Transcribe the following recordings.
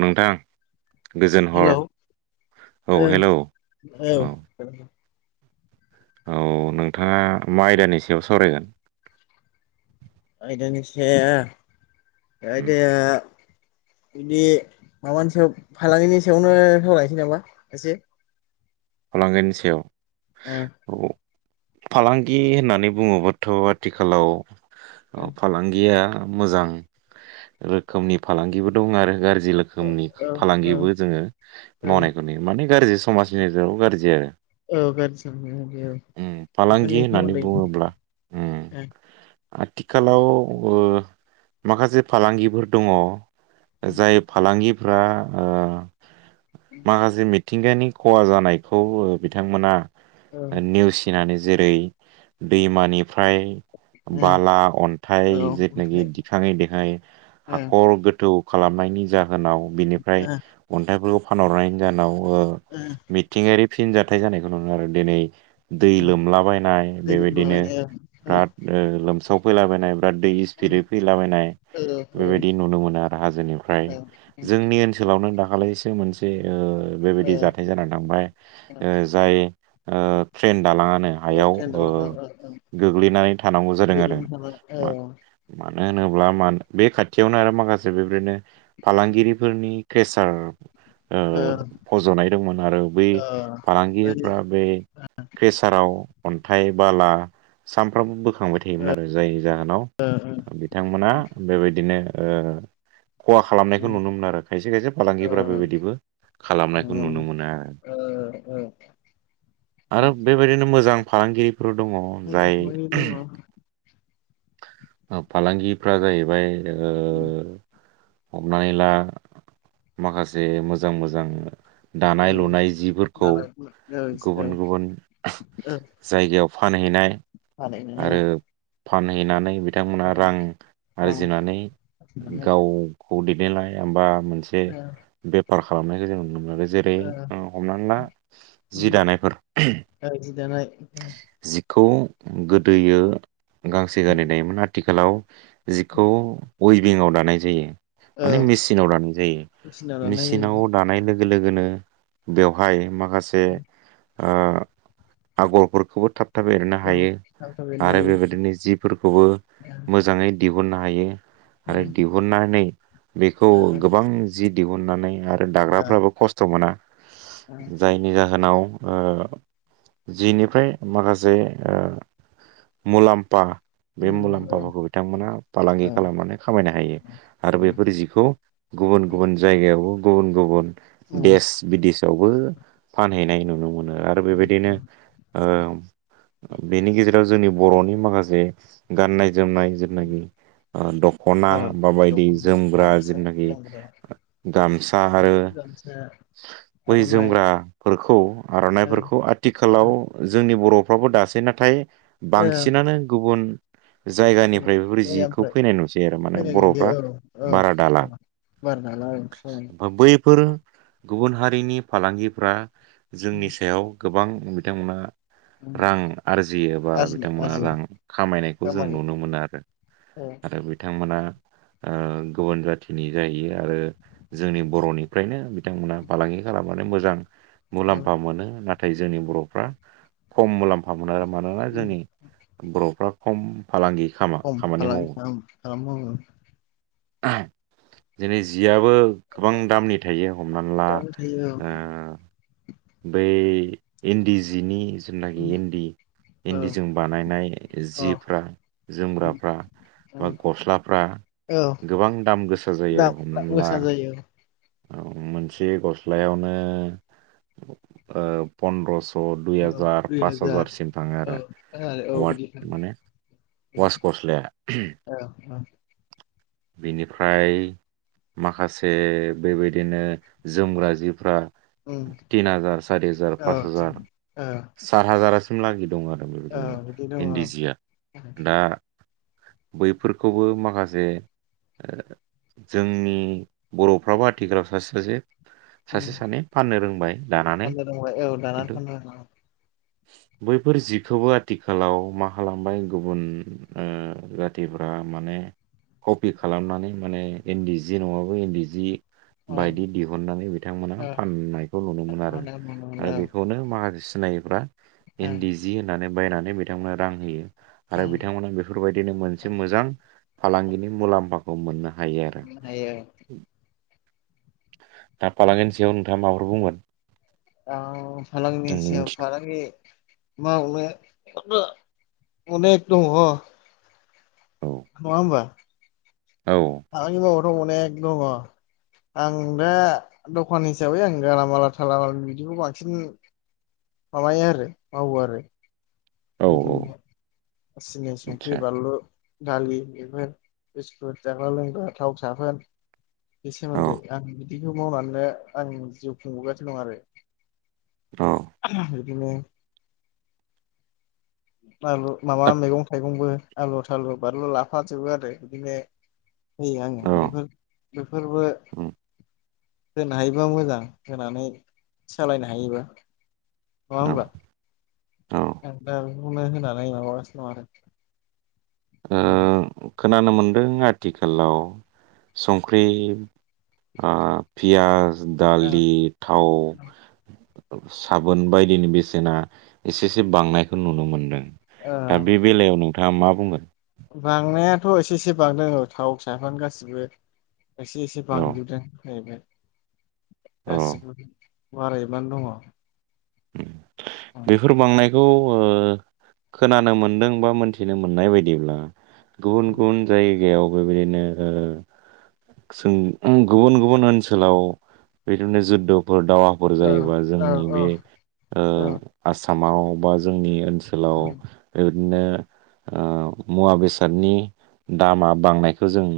नोंथां गोजोन हर। हेलौ औ ओं हेलौ औ औ नोंथाङा मा आयदानि सायाव सावरायगोन। [unintelligible] [unintelligible] बिदि माबानि सायाव उम फालांगिनि सायावनो सावलायनोसै नामा एसे। फालांगिनि सायाव। उम औ फालांगि होननानै बुङोबाथ' आथिखालाव ओ- फालांगिया मोजां रोखोमनि फालांगिबो दं आरो गारजि ओ रोखोमनि ओ औ औ फालांगिबो जोङो मावनायखौ औ नुयो माने गाज्रि समाजनि। गाजिआरो। औ गाज्रि साननाय औ उम फालांगि बेफोरनि होननानै सोमोन्दै बुङोब्ला उम। ओ आथिखालाव ओ-माखासे फालांगिफोर दङ। जाय फालांगिफ्रा ओ-माखासे मिथिंगानि खहा जानायखौ बिथांमोना औ ओ-नेवसिनानै जेरै दैमानिफ्राय ओ बाला अन्थाइ औ जेथुनाखि ओमफ्राय दिखाङै दिखाङै ओ हाखर गोथौ खालामनायनि जाहोनाव बिनिफ्राय अन्थाइफोरखौ फानहरनायनि जाहोनाव, ओम गायारि फिन जाथाय जानायखौ नु आरो दिनै दै ओ लोमलाबायनाय दै बेबायदिनो। लोमलाबायनाय औ बिराद ओ-लोमसाव फैलाबायनाय बिराद दै स्पिदै फैलाबायनाय। औ बेबायदि नुनो मोनो आरो हाजोनिफ्राय औ जोंनि ओनसोलावनो दाख दाखलैसो मोनसे ओ-बेबायदि जाथाय जानानै थांबाय ओ-जाय ओ ट्रेन दालाङानो औ हायाव टेन्डार औ औ ओ- गोग्लैनानै थानांगौ जादों आरो। औ औ मानो होनोब्ला मा-बे खाथियावनो आरो माखासे बेबायदिनो फालांगिरिफोरनि फ्रेसार। ओ ओ-फज'नाय दंमोन आरो। बै ओ बै फालांगिफ्रा बे प्रेसाराव। अनथाइ बाला सामफ्रोमबो। खांबाय थायोमोन आरो जायनि जाहोनाव मोजाङै बिथांमोना बेबायदिनो ओ- खहा खालामनायखौ नुनो मोनो आरो खायसे खायसे फालांगिफ्रा बेबायदिबो खालामनायखौ नुनो मोनो आरो। आरो बेबायदिनो मोजां फालांगिरि। दङ जाय दङ। आ-फालांगि। फोरा जाहैबाय नोंङो। हमनानै ला माखासे मोजां मोजां दानाय लुनाय। जिफोरखौ दानाय गुबुन गुबुन जायगायाव फानहैनाय। फानहैनाय ओ- आरो फानहैनानै बिथांमोना रां रां आरजिनानै गाव खौ दैदेननाय एबा मोनसे बेफार खालामनायखौ जों नुनो मोनो जेरै- हमनानै ला जि दानायफोर। आरजिनानै जि दानाय खौ गोदोयो गांसे गानै दायोमोन आथिखालाव जिखौ। अइभिंव दानाय जायो औ माने मेचिनाव दानाय जायो मेचिना लानाय मेचिनाव दानाय लोगो-लोग गोनो बेवहाय माखासे जायो ओ-आगरफोरखौबो थाब थाब-थाब एरनो औ हायो थाब थाबैनो आरो हायो बेबायदिनो जिफोरखौबो मोजाङै दिहुननो हायो। ओ आरो दिहुननानै बेखौ गोबां जि दिहुननानै आरो। दाग्राफ्राबो खस्थ' मोना जायनि जाहोनाव। ओ-जिनिफ्राय माखासे ओ-मुलाम्पा। बे मुलाम्पफोरखौ बिथांमोना पालांगि खालामनानै खामायनो हायो ओ आरो बेफोर जिखौ। गुबुन गुबुन जायगायावबो गुबुन-गुबुन। [unintelligible] बिदेशावबो फानहैनाय नुनो मोनो आरो ओ बेबायदिनो ओ ओ- बेनि गेजेराव जोंनि बर'नि माखासे गाननाय जोमनाय जेनाखि ओ- दख'ना औ बाबायदि दख'ना जोमग्रा गामसा जेनाखि गानग्रा गामसा आरो। [unintelligible] बै आर'नाइ जोमग्राफोरखौ औ आर'नाइफोरखौ औ आथिखालाव जोंनि बर' फावबो दासै नाथाय औ बांसिनानो गुबुन ओमफ्राय जायगानिफ्राय बेफोर जिखौ फैनाय नुसै आरो मानो फैनाय नुयो बर'फ्रा औ औ बारा दाला ओमफ्राय बैफोर [unintelligible] गुबुन हारिनि फालांगिफ्रा जोंनि सायाव गोबां बिथांमोना रां आरजियोबा आरजि बिथांमोना आरजि रां खामायनायखौ जों खामायो नुनो मोनो आरो औ आरो बिथांमोना ओ गुबुन जाथिनि जाहैयो आरो जोंनि बर'निफ्रायनो बिथांमोना फालांगि खालामनानै मोजां औ मुलाम्फा मोनो नाथ [unintelligible] जोंनि बर'फ्रा खम मुलाम्फा मोनोनख आरो मानोना जोंनि बर'फ्रा खम फालांगि खामा खामानि मावो [unintelligible] [unintelligible] दिनै जिआबो गोबां दामनि थायो हमनानै ला दाबाय थायो ओ बै इन्दि जिनि औ जेनाखि इन्दि औ इन्दिजों बानायनाय जिफ्रा जोमग्राफ्रा औ बा गस्लाफ्रा औ गोबां दाम गोसा जायो आरो दाम गोसा जायो [unintelligible] ओ मोनसे गस्लायावनो ओ पन्द्रस' अ दुइ औ हाजार दुइ पास हाजार हाजारसिम थाङो औ आरो औ अवाड बिदि औ माने वास गस्लाया बिनिफ्राय माखासे बेबायदिनो जोमग्रा जिफ्रा ओम तिन हाजार सारिजार पास हाजार औ सात हाजारासिम लागि दं आरो औ बिदि [unintelligible] दङ औ इन्दि जिया दा बैफोरखौबो माख [unintelligible] जोंनि बर'फ्राबो आथिखालाव सासे सासे सासे सानै फाननो रोंबाय दानानै फान्नो रोंबाय औ दाना खिन्थु फान्नो रोंबाय औ बैफोर जिखौबो आथिखालाव मा खालामबाय गुबुन ओ जाथिफ्रा माने कपि खालामनानै माने इन्दि जि नङाबो इन्दि जि बायदि दिहुननानै बिथांमोना औ फाननायखौ नुनो मोनो आरो फाननो रोंबाय आरो औ बेखौनो मा [unintelligible] सिनायिफ्रा औ इन्दि जि होननानै बायनानै बिथांमोना रां होयो आरो बिथांमोना बेफोरबायदिनो मोनसे मोजां फालांगिनि मुलाम्फाखौ मोनना हायो आरो मोननो हायो [unintelligible] दा फालांगिनि सायाव नोंथाङा माबाफोर बुंगोन औ फलांगिनि आंनि सायाव मिथि फालांगि [unintelligible] अनेख दंङ' हो। औ नङा ओमबा औ [unintelligible] अनेक दङ' आं दा दखान हिसाबै आं गालामाला थालामाला बिदिखौ बांसिन माबाय आरो मावो आरो औ [unintelligible] संख्रि आतसा बालु दालि बेफोर बिस्कुट जाग्रा लोंग्रा थाव साखोन बे औ सोमोन्दै आं बिदिखौ मावनानैनो आं जिउ खुंबोगासिनो दं आरो औ बिदिनो आलु माबा मैगं थाइगंबो आलु थालु बानलु लाफाजोबो आरो बिदिनो आङो औ बेफोर बेफोरबो उम होनो हायोबा मोजां होनानै सालायनो हायोबा नङा औ होनब्ला औ ओ द बुं माबागासिनो आरो औ खोनानो मोन्दों आथिखालाव संख्रि पियाज आरो दालि थाव साबोन बायदिनि बेसेना एसे एसे बांनायखौ नुनो मोनदों। ओ दा बे बेलायाव नोंथाङा मा बुंगोन? बांनायाथ' एसे एसे बांदों औ थाव साबोन गासिबो। एसे एसे औ बांजोबदों जाहैबाय। औ गासिखौबो बारायजोबनानै दङ बेफोर बांनायखौ ओ खोनानो मोनदों बा मोनथिनो मोननाय बायदिब्ला गुबुन गुबुन जायगायावबो बेबायदिनो ओ जों गुबुन गुबुन ओनसोलाव बिदिनो जुध' फोर दावहाफोर जायोबा औ जोंनि बे ओ औ आसामाव बा जोंनि ओनसोल औ ओनसोलाव बेबायदिनो मुवा ओ मुवा बेसादनि दामा बांनायखौ जों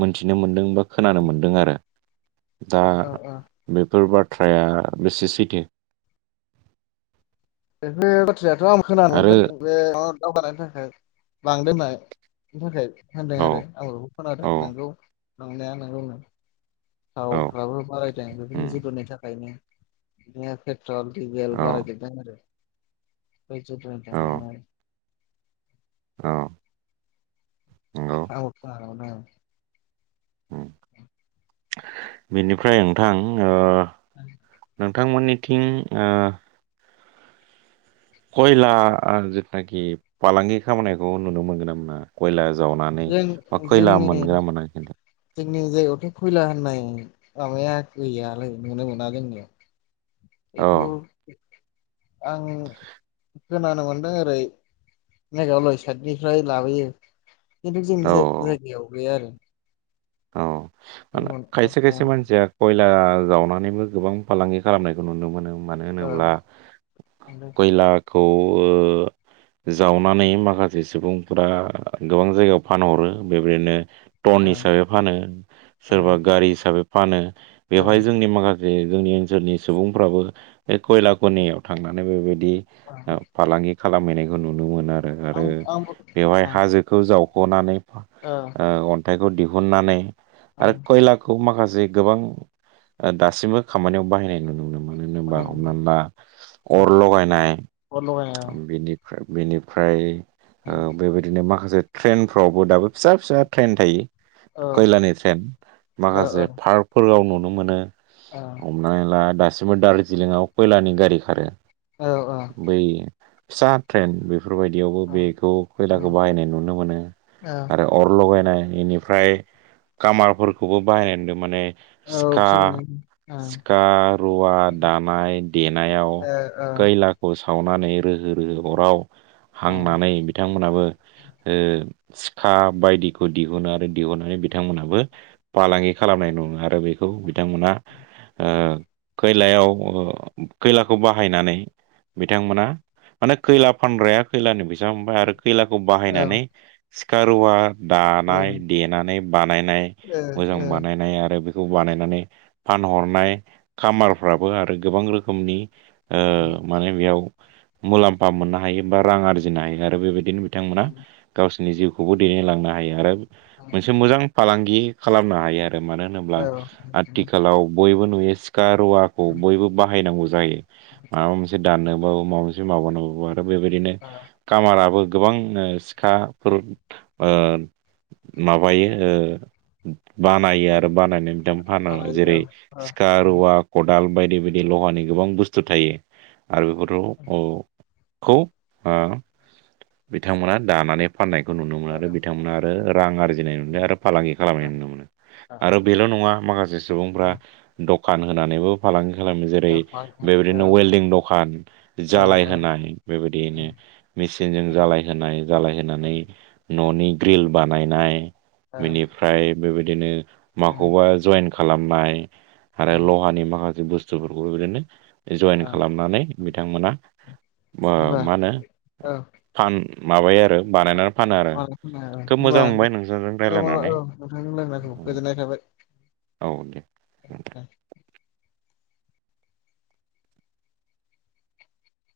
मोनथिनो मोनदों बा खोनानो मोनदों आरो। दा औ औ बेफोर बाथ्राया बेसे सैथो? बेफोर बाथ्रायाथ' आं खोनानो आरो मोनदों बे दावगानायनि थाखाय लांदो थाखाय होनदों औ आरो आं बेखौ खोनादों औ नोंगौ। नंनाया नोंगौनो औ थावफ्राबो बारायदों बेफोरनि उम जुधनि थाखायनो। पेट्रल डिजेल औ बारायजोबदों आरो बेै जुधनि औ थाखायनो औ नंगौ आंबो खोनानो मोन्दों औ। उम बेनिफ्राय नोंथां ओ नोंथांमोननि थिं ओ खयला जिथुनाखि फालांगि खामानैखौ नुनो मोनगोन ना मोना कयला जावनानै जों बा खैला जोंनि मोनग्रा मोना खिन्था? जोंनि जायगायावथ' खैला होननाय माबाया गैयालै नुनो मोना जोंनियाव औ बेखौ आं खोनानो मोनदों ओरै मेघालय साइडनिफ्राय लाबोयो। खिन्थु औ जोंनि जायगायाव गैया आरो। औ मा होनो खायसे ओ खायसे मानसिया खैला जावनानैबो गोबां फालांगि खालामनायखौ नुनो मोनो आों मानो होनोब्ला ओमफ्राय खयलाखौ जावनानै माखासे सुबुंफोरा गोबां जायगायाव फानहरो बेबायदिनो टन हिसाबै फानो सोरबा गारि हिसाबै फानो बेवहाय जोंनि माखा जे जोंनि ओनसोलनि सुबुंफ्राबो बे खयला खनियाव थांनानै बेबायदि ओ फालांगि खालामहैनायखौ नुनो मोनो आरो आं आरो आंबो बेवहाय ओ हाजोखौ जाव ख'नानै अन्थाइखौ दिहुननानै आरो कयलाखौ माखासे जे गोबां दासिमबो खामानियाव बाहायनाय नुनो मोनो। मानो होनोबा ओ ओं हमनानै ला अर लगायनाय अर लगायनाय बेनिफ्राय बेनिफ्राय ओ बेबायदिनो माखासे ट्रेनफ्रावबो दाबो फिसा फिसा ट्रेन थायो। औ खैलानि ट्रेन औ माखासे पार्कफोराव नुनो मोनो। औ हमनानै ला दासिमबो दार्जिलिंआव खयलानि गारि खारो। बै फिसा ट्रेन बे बेफोरबायदियावबो औ बेखौ खयलाखौ बाहायनाय नुनो मोनो औ आरो अर लगायनायनि फ्राय कामारफोरखौबो बाहायनाय नुनो माने औ बिसोरबो लायो। सिका रुवा दानाय देनायाव ओ औ औ खैलाखौ सा सावनानै रोहो रोहो अराव हांनानै बिथांमोनाबो ओ सिखा बायदिखौ दिहुनो आरो दिहुननानै बिथांमोनाबो फालांगि खालामनाय नङा आरो बेखौ बिथांमोना ओ खैलायाव खैलाखौ बाहायनानै बिथांमोना माने खैला फानग्राया खैलाानि बिस जामफ्राय आरो खैलाखौ ओ बाहायनानै सिखारुवा ओ दानाय देनानै बानायनाय मोजां बानायनाय आरो आरो बेखौ बानायनानै फानहरनाय खामारफ्राबो आरो गोबां रोखोमनि ओ माने बेयाव मुलाम्फा मोननो हायो बा रां आरजिनो हायो आरो बेबायदिनो बिथांमोना गावसोरनि जिउखौबो दैदेनलांनो हायो आरो मोनसे मोजां फालांगि खालामनो हायो आरो मानो होनोब्ला आथिखालाव बयबो नुयो सिखा सिखा रुवाखौ औ बयबो बाहायनांगौ जायो माबा मोनसे दाननोबाबो माबा मोनसे माबानांगौ दा बेबायदिनो कामाराबो गोबां ओ सिखाफोर ओ माबायो ओ बानायो आरो बानायनाय फानो मालाय जेरै औ औ सिखा रुवा खौदाल बायदि बायदि लहानि गोबां बुस्थु थायो आरो बेथ खौ ओ बिथांमोना दानानै फाननायखौ नुनो मोनो आरो बिथांमोना आरो रां आरजिनाय न आरो औ फालांगि खालामनाय नुनो मोनो आरो होनबा बेल' नङा माखासे सुबुंफ्रा दखान होनानैबो फालांगि खालामो जेरै बेबायदिनो वेल्डं दखान जालाय होनाय बेबायदियनो मेचनजों जालायहोनाय जालायहोनानै न'नि ग्रिल बानायनाय बिनिफ्राय बेबायदिनो माखौबा जइेन खालामनाय आरो लहानि माखासे बुस्थुफोरखौबो बिदिनो जइेन खालामनानै बिथांमोना मा होनो औ फान माबायो आरो बानायनानै फानो आरो अ खोनाबाय खोब होमबा मोजां मोनबाय नोंसोरजों रायज्लायनानै औ नोंथांनि रायलायनायखौ गोजोननाय थाबाय। औ दे